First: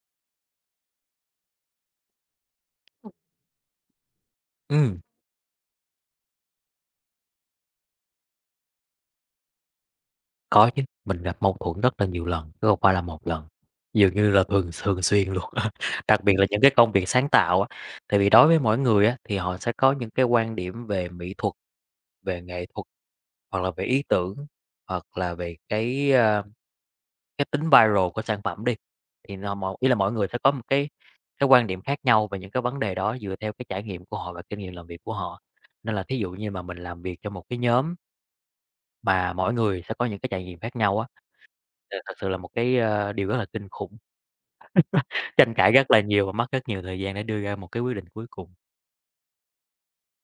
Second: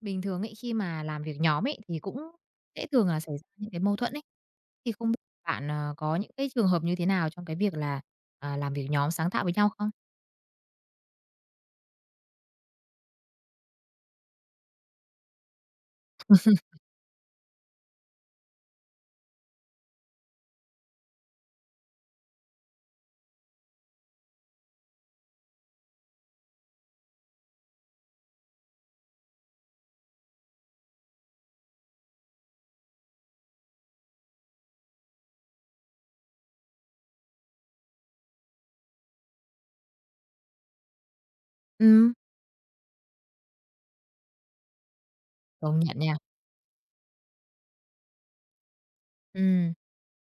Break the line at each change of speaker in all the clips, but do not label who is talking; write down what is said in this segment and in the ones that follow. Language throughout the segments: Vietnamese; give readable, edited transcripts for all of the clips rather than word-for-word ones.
Bình thường ấy, khi mà làm việc nhóm ấy, thì cũng dễ thường là xảy ra những cái mâu thuẫn ấy. Thì
Ừm,
không biết bạn, có những cái trường hợp như thế nào trong cái việc là, làm việc nhóm sáng tạo với nhau không?
có chứ, mình gặp mâu thuẫn rất là nhiều lần, chứ không phải là một lần, dường như là thường thường xuyên luôn. Đặc biệt là những cái công việc sáng tạo á, tại vì đối với mỗi người á, thì họ sẽ có những cái quan điểm về mỹ thuật, về nghệ thuật, hoặc là về ý tưởng, hoặc là về cái, cái tính viral của sản phẩm đi, thì nó mọi ý là mọi người sẽ có một cái quan điểm khác nhau về những cái vấn đề đó dựa theo cái trải nghiệm của họ và kinh nghiệm làm việc của họ. Nên là thí dụ như mà mình làm việc cho một cái nhóm mà mỗi người sẽ có những cái trải nghiệm khác nhau á.
Ừ,
Thật sự là một cái, điều rất là kinh khủng, tranh cãi
công
rất
nhận
là
nha.
nhiều và mất rất nhiều thời gian để đưa ra một cái quyết định cuối cùng.
Ừm.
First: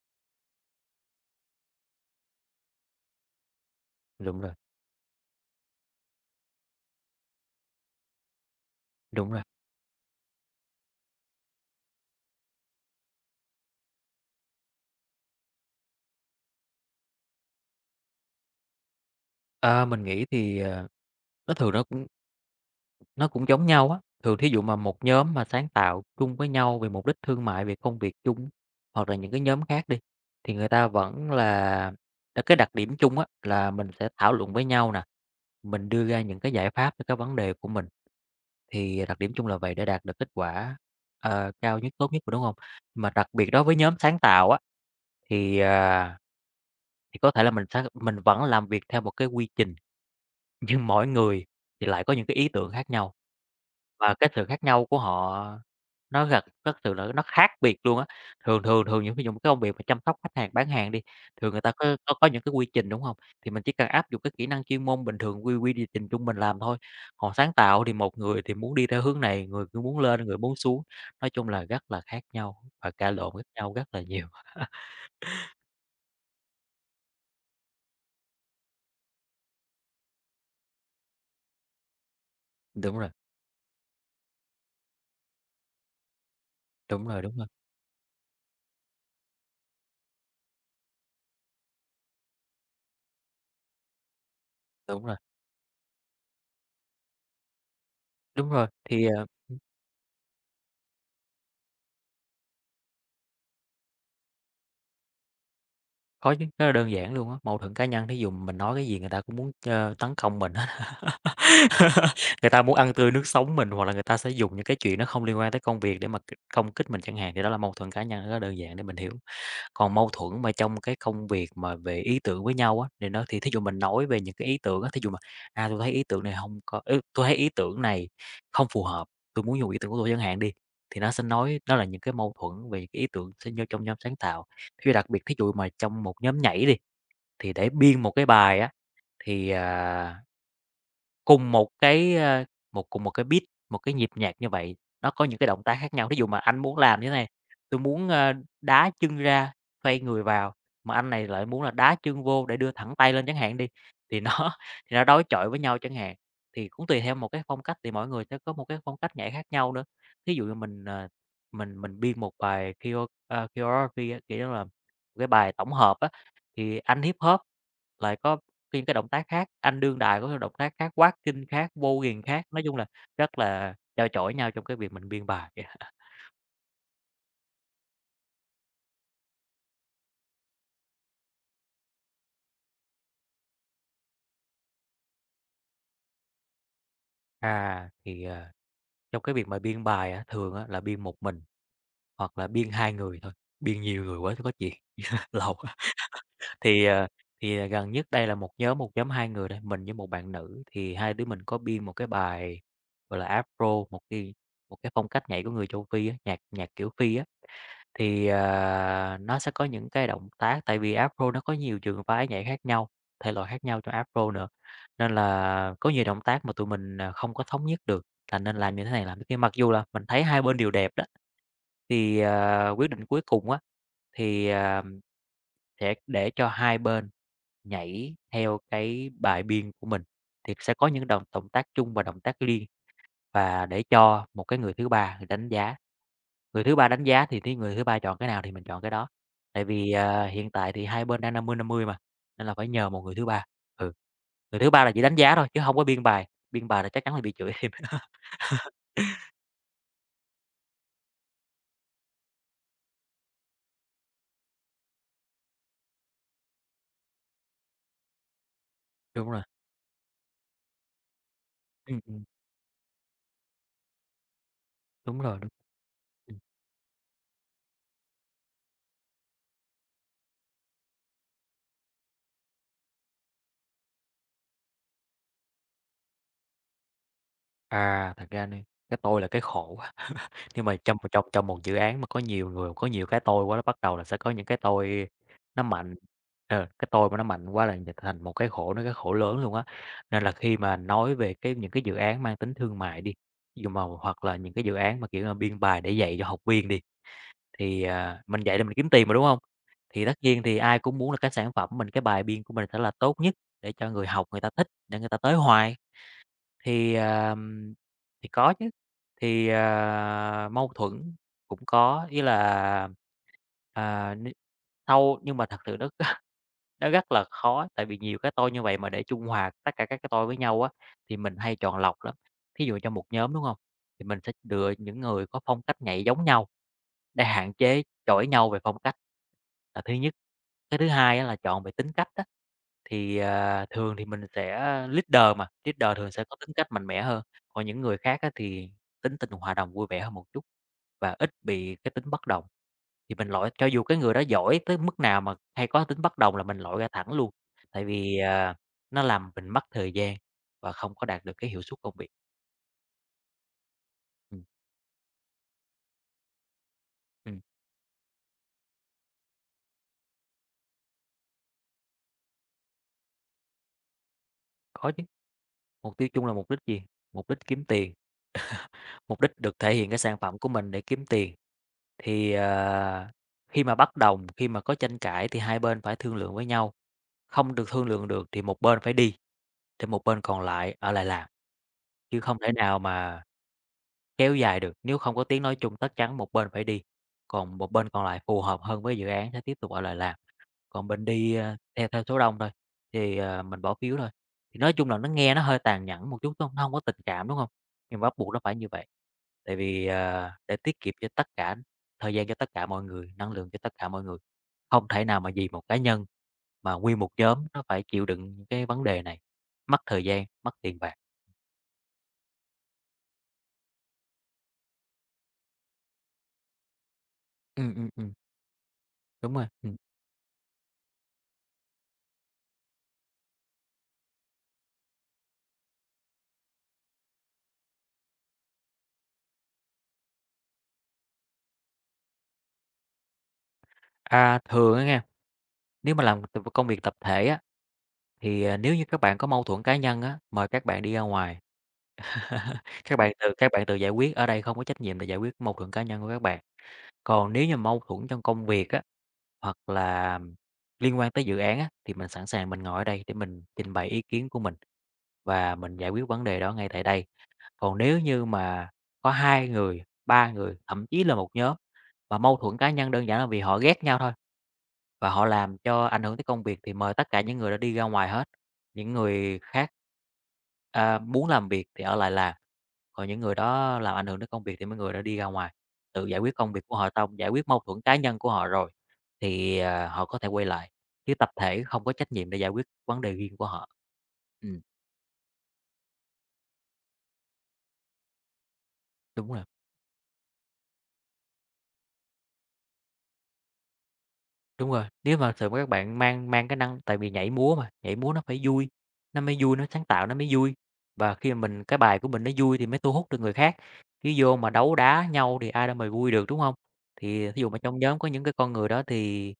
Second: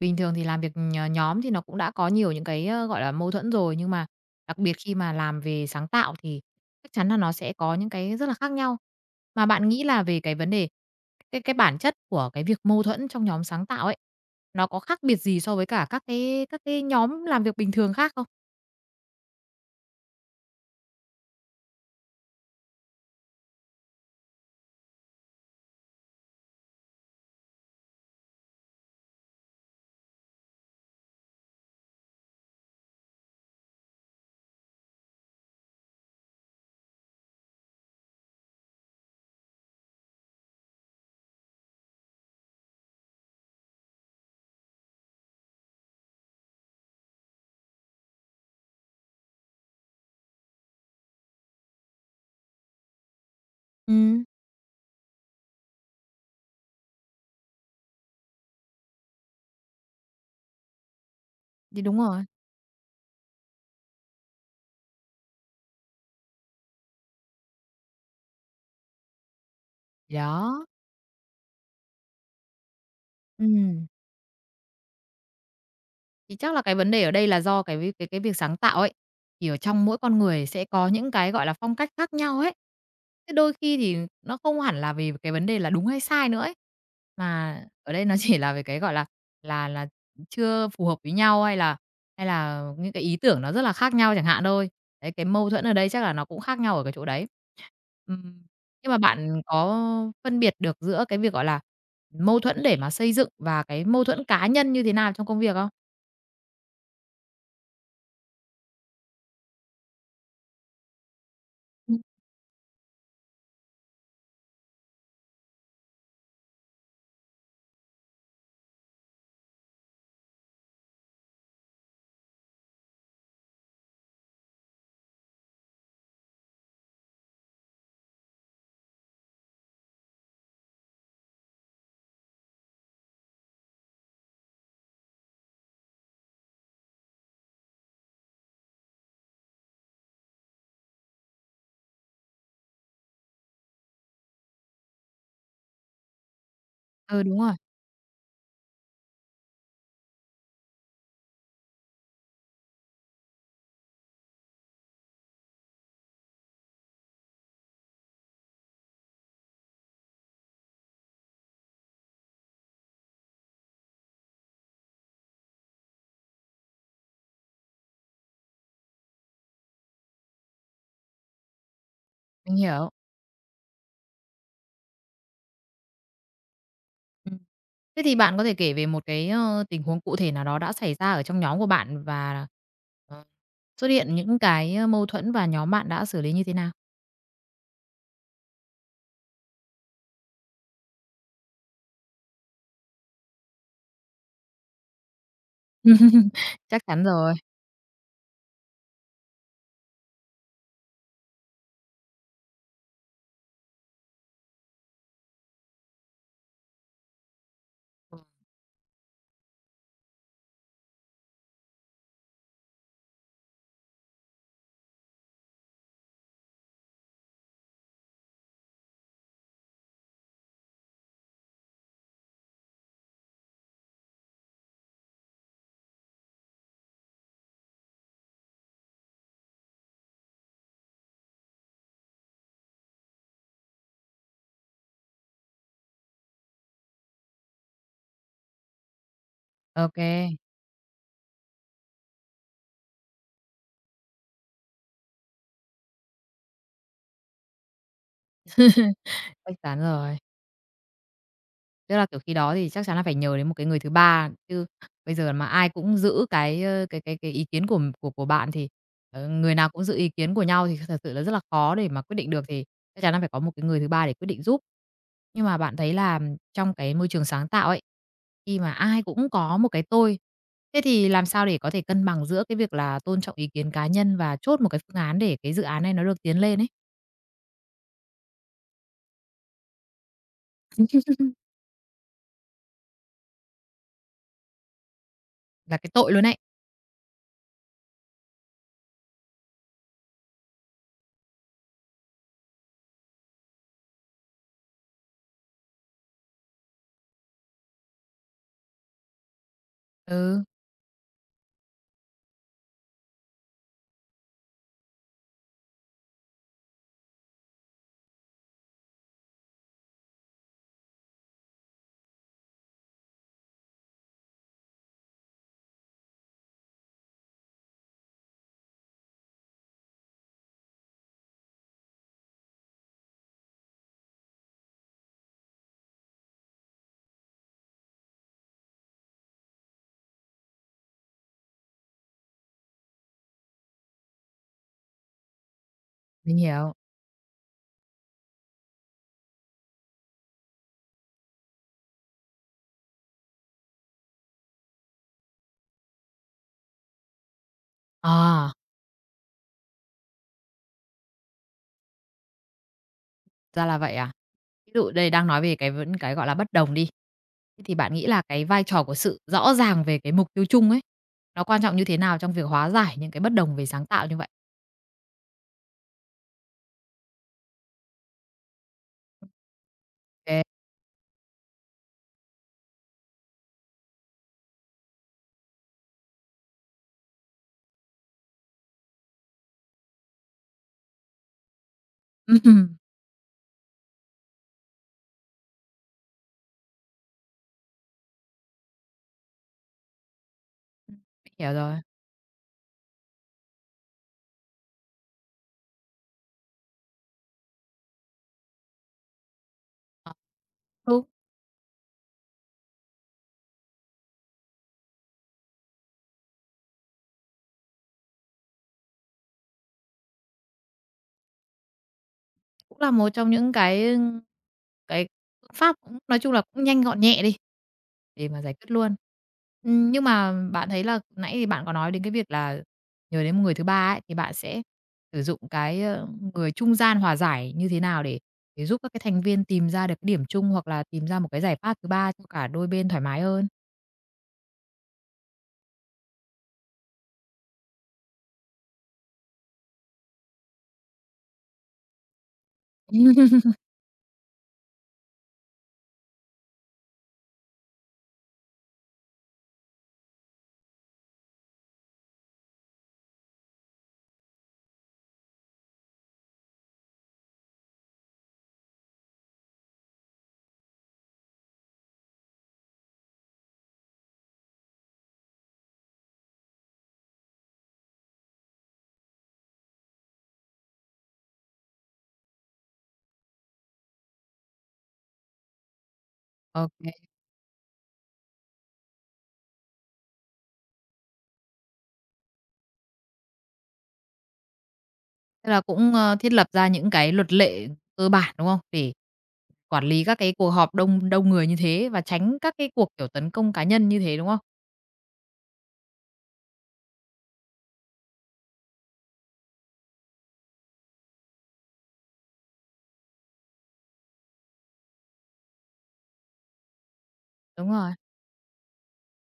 Bình thường thì làm việc, nhóm thì nó cũng đã có nhiều những cái, gọi là, mâu thuẫn rồi, nhưng mà
Đúng rồi,
đặc biệt khi mà làm về sáng tạo thì chắc chắn là nó sẽ có những cái rất là khác nhau.
đúng rồi.
Mà bạn nghĩ là về cái vấn đề cái bản chất của cái việc mâu thuẫn trong nhóm sáng tạo ấy, nó có khác biệt gì so với cả các cái nhóm làm việc bình thường khác không?
Ờ, mình nghĩ thì, nó thường nó cũng nó cũng giống nhau á, thường thí dụ mà một nhóm mà sáng tạo chung với nhau về mục đích thương mại, về công việc chung, hoặc là những cái nhóm khác đi, thì người ta vẫn là cái đặc điểm chung á là mình sẽ thảo luận với nhau nè, mình đưa ra những cái giải pháp cho cái vấn đề của mình, thì đặc điểm chung là vậy để đạt được kết quả, cao nhất, tốt nhất mà, đúng hông? Mà đặc biệt đối với nhóm sáng tạo á, Thì, à, thì có thể là mình vẫn làm việc theo một cái quy trình, nhưng mỗi người thì lại có những cái ý tưởng khác nhau, và
Ừm,
cái sự khác nhau của họ nó gật rất sự là nó khác biệt luôn á. Thường thường Thường những ví dụ một cái công việc mà chăm sóc khách hàng, bán hàng đi, thường người ta
thì đúng rồi.
có những cái quy trình, đúng không? Thì mình chỉ cần áp dụng cái kỹ năng chuyên môn bình thường, quy quy trình trung bình làm thôi. Còn sáng tạo thì một người thì muốn đi theo hướng này, người cứ muốn
Thì
lên, người muốn
đó.
xuống, nói chung là rất là khác nhau và cãi lộn khác nhau
Ừm.
rất là nhiều.
Thì chắc là cái vấn đề ở đây là do cái vi cái việc sáng tạo ấy, thì ở trong mỗi con người sẽ có những cái, gọi là, phong cách khác nhau ấy.
Đúng rồi,
Thế đôi khi thì nó không hẳn là vì cái vấn đề là đúng hay sai nữa ấy,
đúng rồi, đúng rồi,
mà ở đây nó chỉ là về cái, gọi là, là là chưa phù hợp với nhau hay là những cái ý tưởng nó rất là khác nhau chẳng hạn thôi.
đúng
Đấy,
rồi.
cái mâu thuẫn ở đây chắc là nó cũng khác nhau ở cái chỗ đấy. Ừm,
Đúng rồi,
nhưng mà bạn có phân biệt được giữa cái việc, gọi là, mâu thuẫn để mà xây dựng và cái mâu thuẫn cá nhân như thế nào trong công việc không?
khó chứ, rất là đơn giản luôn á, mâu thuẫn cá nhân thí dụ mình nói cái gì người ta cũng muốn, tấn công mình hết. Người ta muốn ăn tươi nuốt sống mình, hoặc là người ta sẽ dùng những cái chuyện nó không liên quan tới công việc để mà công kích mình chẳng hạn, thì đó là mâu thuẫn cá nhân rất là đơn giản để mình hiểu. Còn mâu thuẫn mà trong cái công việc mà về ý tưởng với nhau á, thì nó thì thí dụ mình nói về những cái ý tưởng á, thí dụ mà, tôi thấy ý tưởng này không có tui thấy ý tưởng này không phù hợp, tôi muốn dùng ý tưởng của tôi chẳng hạn đi, thì nó sẽ nói nó là những cái mâu thuẫn về cái ý tưởng sinh ra trong nhóm sáng tạo. Thí dụ đặc biệt thí dụ mà trong một nhóm nhảy đi, thì để biên một cái bài á, thì, à cùng một cái, cùng một cái beat, một cái nhịp nhạc như vậy, nó có những cái động tác khác nhau. Thí dụ mà anh muốn làm như thế
Ừ,
này,
đúng rồi,
tôi muốn, đá chân ra, xoay người vào, mà anh này lại muốn là đá chân vô để đưa thẳng tay lên chẳng hạn đi, thì nó thì nó đối chọi với nhau chẳng hạn. Thì cũng tùy theo một cái phong cách, thì mỗi người sẽ có một cái phong cách nhảy khác nhau nữa. Thí dụ như mình, mình biên một bài choreo, choreography á, kiểu như là, một cái bài tổng hợp á, thì anh hip hop lại có phim cái động tác khác, anh đương đại có cái động tác khác, quát kinh khác, vô Bogan khác,
mình
nói chung là
hiểu.
rất là trao chổi nhau trong cái việc mình biên bài.
Ừm. Thế thì bạn có thể kể về một cái, tình huống cụ thể nào đó đã xảy ra ở trong nhóm của bạn và, ờ, xuất hiện những cái, mâu thuẫn và nhóm bạn đã xử lý như thế nào?
À, trong cái việc mà biên bài á, thường á là biên một mình hoặc là biên 2 người thôi, biên nhiều người quá thì có chuyện lâu.
Chắc
Thì,
chắn
à,
rồi.
gần nhất đây là một nhóm 2 người đây, mình với một bạn nữ thì hai đứa mình có biên một cái bài, gọi là, Afro, một cái phong cách nhảy của người châu Phi á, nhạc nhạc kiểu Phi á. Nó sẽ có những cái động tác tại vì Afro nó có nhiều trường phái nhảy khác nhau, thể loại khác nhau trong Afro nữa, nên là có nhiều động tác mà tụi mình, không có thống nhất được, là nên làm như thế này, làm thế kia. Mặc dù là mình thấy hai bên đều đẹp đó, quyết định cuối cùng á, thì, à, sẽ để cho hai bên nhảy theo cái bài biên của mình, thì sẽ có những động động tác chung và động tác liên và để cho một cái người thứ ba người đánh giá. Người thứ ba đánh giá thì cái người thứ ba chọn cái nào thì mình chọn cái đó, tại vì,
Ok,
hiện tại thì hai bên đang năm mươi mà, nên là phải nhờ một người thứ ba. Ừ, người thứ ba là chỉ đánh giá thôi chứ không có biên bài là chắc chắn là bị chửi thêm.
chắc chắn rồi. Tức là, kiểu, khi đó thì chắc chắn là phải nhờ đến một cái người thứ ba, chứ bây giờ mà ai cũng giữ cái, cái ý kiến của bạn thì,
Đúng rồi.
người nào cũng giữ ý kiến của nhau thì thật sự là rất là khó để
Ừm,
mà quyết
ừm,
định được, thì chắc chắn là phải có một cái người thứ ba để quyết định giúp.
đúng rồi,
Nhưng
đúng.
mà bạn thấy là
Ừm.
trong cái môi trường sáng tạo ấy, khi mà ai cũng có một cái tôi, thế thì làm sao để có thể cân bằng giữa cái việc là tôn trọng ý kiến cá nhân và chốt một cái phương án để cái dự án này nó được tiến lên ấy?
À, thật ra đi, cái tôi là cái khổ. Nhưng mà trong một trong trong một dự án mà có nhiều người, có nhiều cái tôi quá, nó bắt đầu là sẽ có những cái tôi nó
Là cái
mạnh,
tội luôn ấy.
cái tôi mà nó mạnh quá là dịch thành một cái khổ, cái khổ lớn luôn á. Nên là khi mà nói về cái những cái dự án mang tính thương mại đi, dù mà hoặc là những cái dự án mà, kiểu là, biên bài để dạy cho học viên đi, mình dạy để mình kiếm tiền mà, đúng không? Thì tất nhiên
Ừ,
thì ai cũng muốn là cái sản phẩm mình, cái bài biên của mình sẽ là tốt nhất để cho người học người ta thích để người ta tới hoài. Thì, ờm, thì có chứ, mâu thuẫn cũng có, ý là, à, n sau nhưng mà thật sự nó rất là khó, tại vì nhiều cái tôi như vậy mà để trung hòa tất cả các cái tôi với nhau á, thì mình hay chọn lọc lắm. Thí dụ trong một nhóm, đúng không? Thì mình sẽ lựa những người có phong cách nhảy giống nhau để hạn chế chổi nhau về phong cách là thứ nhất. Cái thứ hai á là chọn về tính cách á, thường thì mình sẽ leader mà, leader thường sẽ
mình
có tính cách
hiểu.
mạnh mẽ hơn, còn những người khác á thì tính tình hòa đồng, vui vẻ hơn một chút và ít bị cái tính bất đồng. Thì mình lội cho dù cái người đó giỏi tới mức nào mà hay có tính bất đồng là mình lội ra thẳng luôn, tại vì,
À,
nó làm mình mất thời gian và không có đạt được cái hiệu suất công việc.
ra là vậy à?
Ừm,
Ví dụ đây đang nói về cái vấn cái, gọi là, bất đồng đi,
ừm,
thế thì bạn nghĩ là cái vai trò của sự rõ ràng về cái mục tiêu chung ấy, nó quan trọng như thế nào trong việc hóa giải những cái bất đồng về sáng tạo như vậy?
có chứ, mục tiêu chung là mục đích gì? Mục đích kiếm tiền, mục đích được thể hiện cái sản phẩm
Kê.
của mình để kiếm tiền. Thì, à, Khi mà bất đồng, khi mà có tranh cãi thì hai bên phải thương lượng với nhau, không được thương lượng được thì một bên phải đi, thì một bên còn lại ở lại làm, chứ không thể
Ừm,
nào mà kéo dài được, nếu không có tiếng nói chung tất chắn một bên phải đi, còn một bên còn lại phù hợp hơn với dự án sẽ tiếp tục ở lại làm, còn bên
mình
đi,
hiểu rồi.
theo theo số đông thôi, mình bỏ phiếu thôi. Thì nói chung là nó nghe nó hơi tàn nhẫn một chút, đúng không? Nó hông có tình cảm, đúng không? Nhưng mà bắt buộc nó phải như vậy, tại vì,
Ờ,
để tiết kiệm
đúng,
cho tất cả thời gian cho tất cả mọi người, năng lượng cho tất cả mọi người. Không thể nào mà vì một cá nhân mà nguyên một nhóm nó phải chịu đựng những cái vấn đề này, mất thời gian, mất tiền bạc.
cũng là một trong những cái phương pháp cũng nói chung là cũng nhanh gọn nhẹ đi.
Ừm, ừm, ừm,
Để mà giải quyết luôn.
đúng rồi.
Nhưng mà bạn thấy là nãy thì bạn có nói đến cái việc là nhờ đến một người thứ ba ấy, thì bạn sẽ sử dụng cái, người trung gian hòa giải như thế nào để giúp các cái thành viên tìm ra được cái điểm chung hoặc là tìm ra một cái giải pháp thứ ba cho cả đôi bên thoải mái hơn?
À, thường á nha. Nếu mà làm công việc tập thể á, thì, à, nếu như các bạn có mâu thuẫn cá nhân á, mời các bạn đi ra ngoài. Các bạn tự các bạn tự giải quyết, ở đây không có trách nhiệm để giải quyết mâu thuẫn cá nhân của các bạn. Còn nếu như mâu thuẫn trong công việc á, hoặc là liên quan tới dự án á, thì mình sẵn sàng mình ngồi ở đây để mình trình bày ý kiến của mình và mình giải quyết vấn đề đó ngay tại đây. Còn nếu như mà có 2 người, 3 người, thậm chí là một nhóm mà mâu thuẫn cá nhân đơn giản là vì họ ghét nhau thôi và họ làm cho ảnh hưởng tới công việc thì mời tất cả những người đó đi ra ngoài hết, những người khác, à, muốn làm việc thì ở lại làm, còn những người đó làm ảnh hưởng tới công việc thì mấy người đó đi ra ngoài, tự giải quyết công việc
Ô,
của họ xong, giải quyết mâu thuẫn cá nhân của họ rồi thì, à, họ có thể quay lại, chứ tập thể không có trách nhiệm để giải quyết vấn đề riêng của họ. Ừm,
tức là cũng, thiết lập ra những cái luật lệ cơ bản, đúng không? Để
đúng rồi.
quản lý các cái cuộc họp đông đông người như thế và tránh các cái cuộc, kiểu, tấn công cá nhân như thế, đúng không?
Đúng rồi, nếu mà thực các bạn mang mang cái năng, tại vì nhảy múa mà, nhảy múa nó phải vui, nó mới vui, nó sáng tạo nó mới vui. Và khi mà mình cái bài của mình nó vui thì mới thu hút được người khác, chứ vô mà đấu đá nhau thì ai đâu mà vui được, đúng hông? Thì thí dụ mà
Đúng
trong
rồi.
nhóm có những cái con người đó thì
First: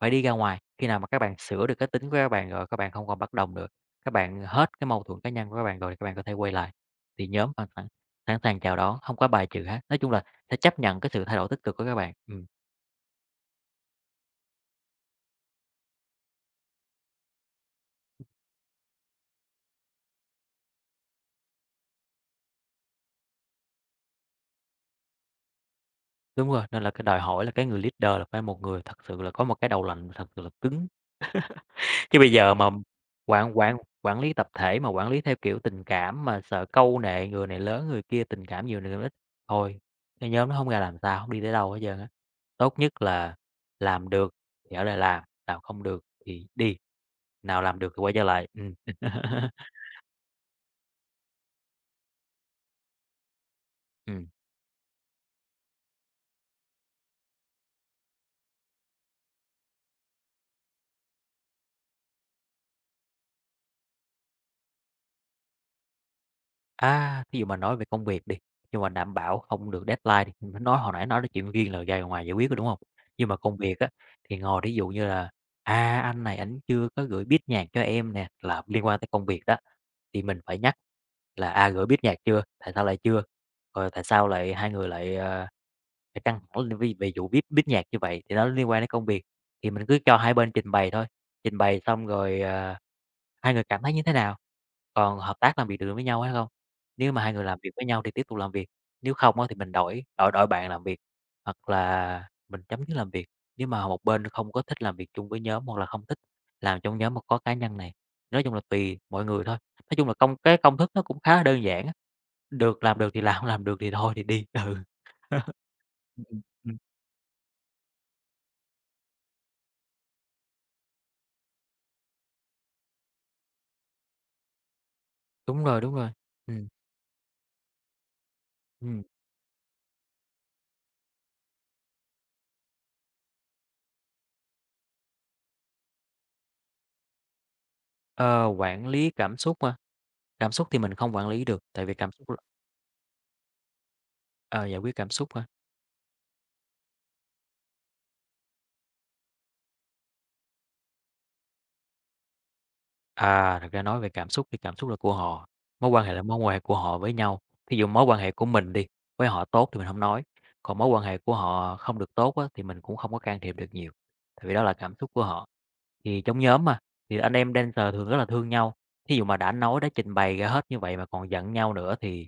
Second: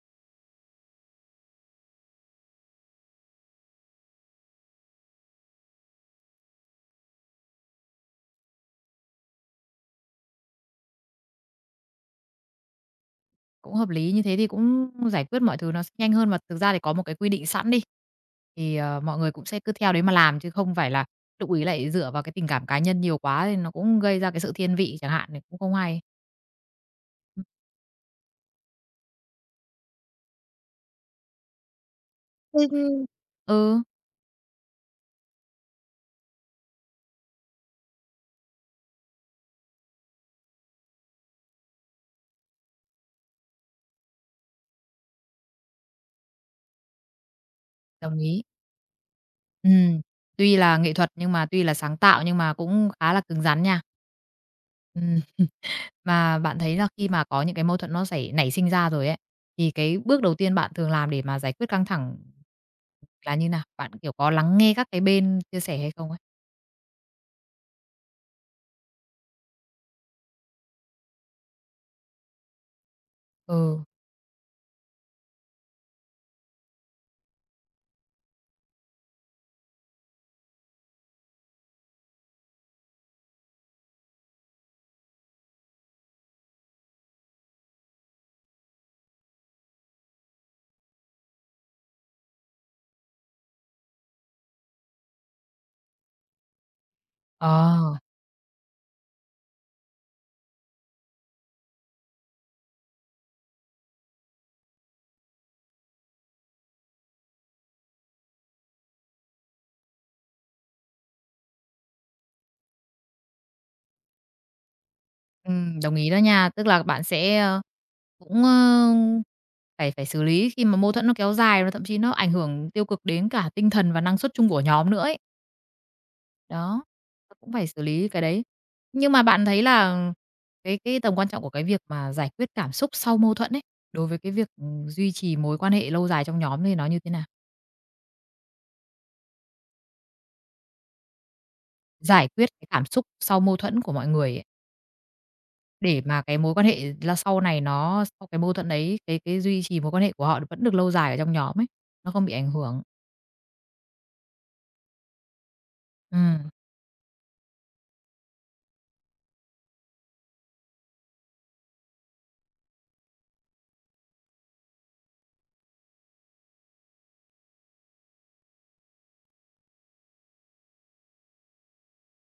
phải đi ra ngoài, khi nào mà các bạn sửa được cái tính của các bạn rồi, các bạn không còn bất đồng nữa, các bạn hết cái mâu thuẫn cá nhân của các bạn rồi thì các bạn có thể quay lại, thì nhóm hoàn toàn sẵn sàng chào đón, hông có bài trừ hết. Nói chung là sẽ chấp nhận cái sự thay đổi tích cực của các bạn.
Cũng hợp lý, như thế thì cũng giải quyết mọi thứ nó sẽ nhanh hơn, mà thực ra thì có một cái quy định sẵn đi, thì, mọi người cũng sẽ cứ theo đấy mà làm, chứ không phải là lúc ấy lại dựa vào cái tình cảm cá nhân nhiều quá thì nó cũng gây ra cái sự thiên vị chẳng hạn thì cũng không hay.
Đúng rồi, nên là cái đòi
Ừm.
hỏi là cái người leader là phải một người thật sự là có một cái đầu lạnh, thật sự là cứng. Chứ bây giờ mà quản quản
Ừ,
quản lý tập thể mà quản lý theo kiểu tình cảm mà sợ câu nệ người này lớn người kia, tình cảm nhiều người ít, thôi, cái nhóm nó không ra làm sao, không đi tới đâu hết trơn á. Tốt nhất là làm được thì ở đây làm, nào không được thì đi, nào làm được thì quay
đồng
trở
ý.
lại. Ừm.
Ừm, tuy là nghệ thuật nhưng mà tuy là sáng tạo nhưng mà cũng khá là cứng rắn nha.
Ừm.
Ừm. Mà bạn thấy là khi mà có những cái mâu thuẫn nó nảy sinh ra rồi ấy, thì cái bước đầu tiên bạn thường làm để mà giải quyết căng thẳng là như nào? Bạn, kiểu, có lắng nghe các cái bên chia sẻ hay không ấy?
À, ví dụ mà nói về công việc đi, nhưng mà đảm bảo không được deadline đi, mình nói hồi nãy nói đến chuyện riêng là ra ngoài giải quyết rồi, đúng không? Nhưng mà công việc
Ừ,
á, thì ngồi ví dụ như là, à, anh này ảnh chưa có gửi beat nhạc cho em nè, là liên quan tới công việc đó, thì mình phải nhắc là, à, gửi beat nhạc chưa? Tại sao lại chưa? Rồi tại sao lại hai người lại, ờ, phải căng thẳng lên vì về vụ beat beat nhạc như vậy? Thì nó liên quan đến công việc, thì mình cứ cho hai bên trình bày thôi, trình bày xong rồi, ờ, hai người cảm thấy như thế nào còn hợp tác làm việc được với nhau hay không? Nếu mà hai người làm việc với
ờ,
nhau thì tiếp tục làm việc, nếu không á thì mình đổi đổi đổi bạn làm việc, hoặc là mình chấm dứt làm việc. Nếu mà một bên không có thích làm việc chung với nhóm hoặc là không thích làm trong nhóm mà có cá nhân này, nói chung là tùy mọi người thôi. Nói chung là cái công thức nó cũng khá là đơn giản á, làm được thì làm, không làm được thì thôi thì đi, ừ.
đồng ý đó
Ừm, ừm,
nha. Tức
ừm,
là bạn sẽ, cũng, phải phải xử lý khi mà mâu thuẫn nó kéo dài và thậm chí nó ảnh hưởng tiêu cực đến cả tinh thần và năng suất chung của nhóm nữa ấy.
đúng rồi, đúng rồi. Ừm,
Đó, cũng phải xử lý cái đấy.
ừm,
Nhưng mà bạn thấy là cái tầm quan trọng của cái việc mà giải quyết cảm xúc sau mâu thuẫn ấy, đối với cái việc, duy trì mối quan hệ lâu dài trong nhóm thì nó như thế nào?
ờ, quản lý cảm xúc hả? Cảm xúc thì mình không quản lý được, tại vì cảm
Giải
xúc là
quyết cái cảm xúc sau mâu thuẫn của mọi người ấy,
ờ, giải quyết cảm xúc.
để mà cái mối quan hệ là sau này nó sau cái mâu thuẫn đấy, cái duy trì mối quan hệ của họ vẫn được lâu dài ở trong nhóm ấy, nó không bị ảnh hưởng.
À, thật ra nói về cảm xúc thì cảm xúc là của họ, mối quan hệ là mối
Ừm.
quan hệ của họ với nhau. Thí dụ mối quan hệ của mình đi, với họ tốt thì mình không nói, còn mối quan hệ của họ không được tốt á, thì mình cũng không có can thiệp được nhiều, tại vì đó là cảm xúc của họ. Thì trong nhóm mà, thì anh em dancer thường rất là thương nhau. Thí dụ mà đã nói, đã trình bày ra hết như vậy mà còn giận nhau nữa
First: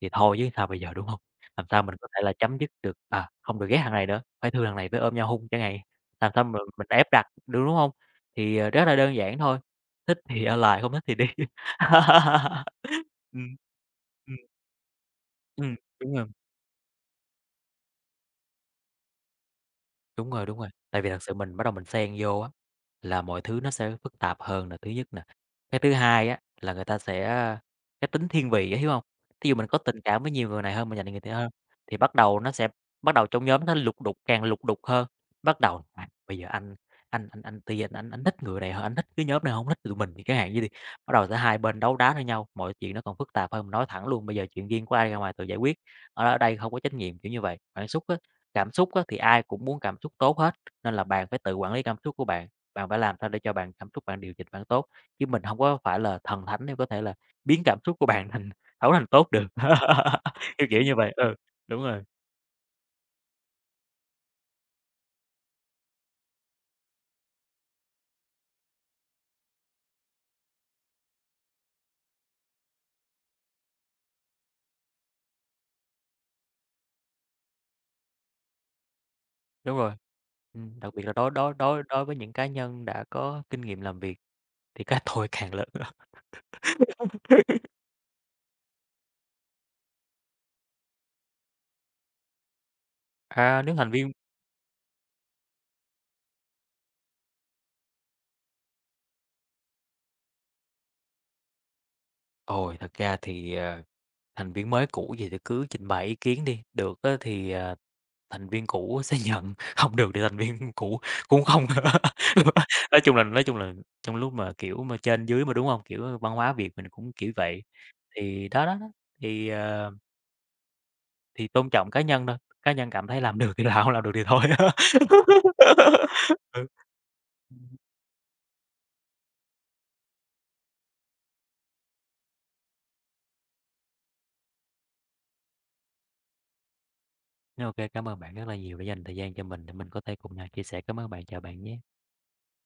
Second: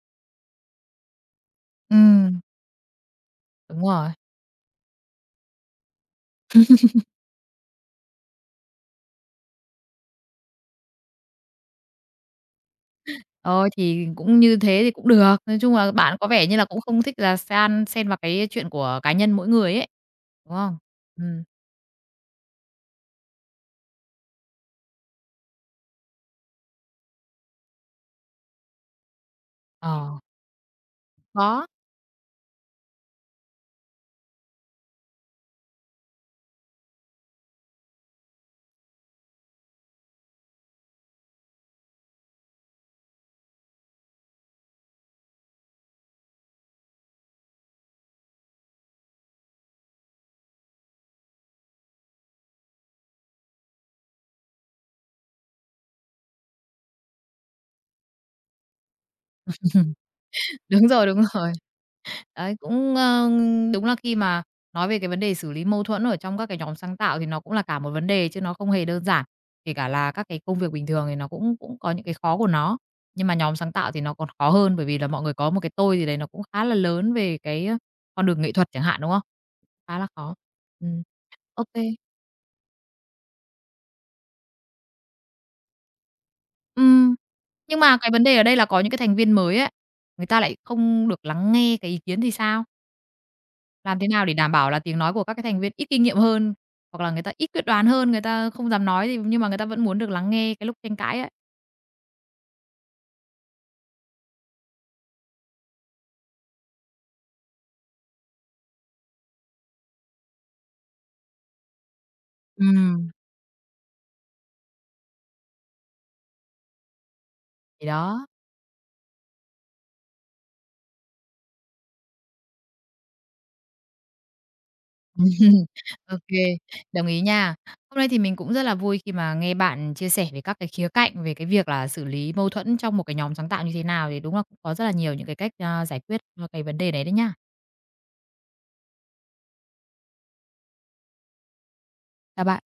thì thôi chứ sao bây giờ, đúng không? Làm sao mình có thể là
Ừm.
chấm dứt được, à, không được ghét
Đúng
thằng này
rồi.
nữa, phải thương thằng này, phải ôm nhau hung chẳng hạn, làm sao mà mình ép đặt được, đúng không? Thì, ờ, rất là đơn giản thôi, thích thì ở lại, không thích thì đi. Ừm.
Thôi thì
Ừm,
cũng như thế thì cũng được. Nói chung
ừm,
là
đúng
bạn có
rồi.
vẻ như là cũng không thích là xen xen vào cái chuyện của cá nhân mỗi người ấy,
Đúng rồi,
đúng
đúng rồi.
không?
Tại vì thật sự
Ừm,
mình bắt đầu mình xen vô á, là mọi thứ nó sẽ phức tạp hơn là thứ nhất nè. Cái thứ hai á, là người ta sẽ cái tính thiên vị á, hiểu hông? Thí dụ mình có tình
ờ,
cảm với nhiều người này hơn, mình dành cho người kia hơn,
có,
thì bắt đầu nó sẽ bắt đầu trong nhóm nó lục đục, càng lục đục hơn. Bắt đầu, à, bây giờ anh Ti anh thích người này hơn, anh thích cái nhóm này hông thích tụi mình thì chẳng hạn như vậy đi. Bắt đầu sẽ hai bên đấu đá với nhau, mọi chuyện nó còn phức tạp hơn, mình nói thẳng luôn: "Bây giờ chuyện riêng của ai ra ngoài tự giải quyết, ở ở đây không có trách nhiệm", kiểu như vậy. Bạn xúc á. Cảm xúc á, thì ai cũng muốn cảm xúc tốt hết, nên là bạn phải tự quản lý cảm xúc của bạn. Bạn phải làm sao để cho bạn cảm xúc bạn điều chỉnh bạn tốt, chứ mình không có phải là thần thánh để có thể là biến cảm xúc của bạn thành xấu thành tốt được. Kiểu, kiểu
đúng
như
rồi,
vậy,
đúng
ừ,
rồi.
đúng rồi,
Đấy, cũng, đúng là khi mà nói về cái vấn đề xử lý mâu thuẫn ở trong các cái nhóm sáng tạo thì nó cũng là cả một vấn đề chứ nó không hề đơn giản. Kể cả là các cái công việc bình thường thì nó cũng cũng có những cái khó của nó, nhưng mà nhóm sáng tạo thì nó còn khó hơn bởi vì là mọi người có một cái tôi gì đấy nó cũng khá là lớn về cái, con đường nghệ thuật chẳng hạn, đúng không?
đúng rồi.
Khá là khó.
Đặc
Ừm,
biệt là đối đối
ô
đối
kê.
đối với những cá nhân đã có kinh nghiệm làm việc thì cái tôi càng lớn.
Ừm, nhưng mà cái vấn đề ở đây là có những cái thành viên mới ấy, người ta lại không được lắng nghe cái ý kiến thì sao?
À, nếu thành
Làm thế
viên
nào để đảm bảo là tiếng nói của các cái thành viên ít kinh nghiệm hơn, hoặc là người ta ít quyết đoán hơn, người ta không dám nói thì nhưng mà người ta vẫn muốn được lắng nghe cái lúc tranh cãi ấy?
Ôi, thật ra thì, ờ, thành viên mới cũ gì thì cứ trình bày ý kiến đi, được á thì, ờ, thành viên cũ sẽ nhận, không được thì thành viên cũ cũng không. Nói
Ừm,
chung là nói chung là trong lúc mà, kiểu, mà trên dưới mà, đúng không? Kiểu, ờ, văn hóa Việt mình cũng kiểu vậy,
thì đó.
thì đó, đó, đó, thì, ờ, thì tôn trọng cá nhân thôi, cá nhân cảm thấy làm được thì làm, không làm được thì thôi.
Ô kê, đồng ý nha. Hôm nay thì mình cũng rất là vui khi mà nghe bạn chia sẻ về các cái khía cạnh về cái việc là xử lý mâu thuẫn trong một cái nhóm sáng tạo như thế nào, thì đúng là cũng có rất là nhiều những cái cách, giải quyết, cái vấn đề đấy đấy nha.
Ừ, ô cảm ơn bạn rất là nhiều đã dành thời gian cho mình để mình có thể cùng nhau chia sẻ. Cảm ơn bạn, chào bạn nhé.
Chào bạn.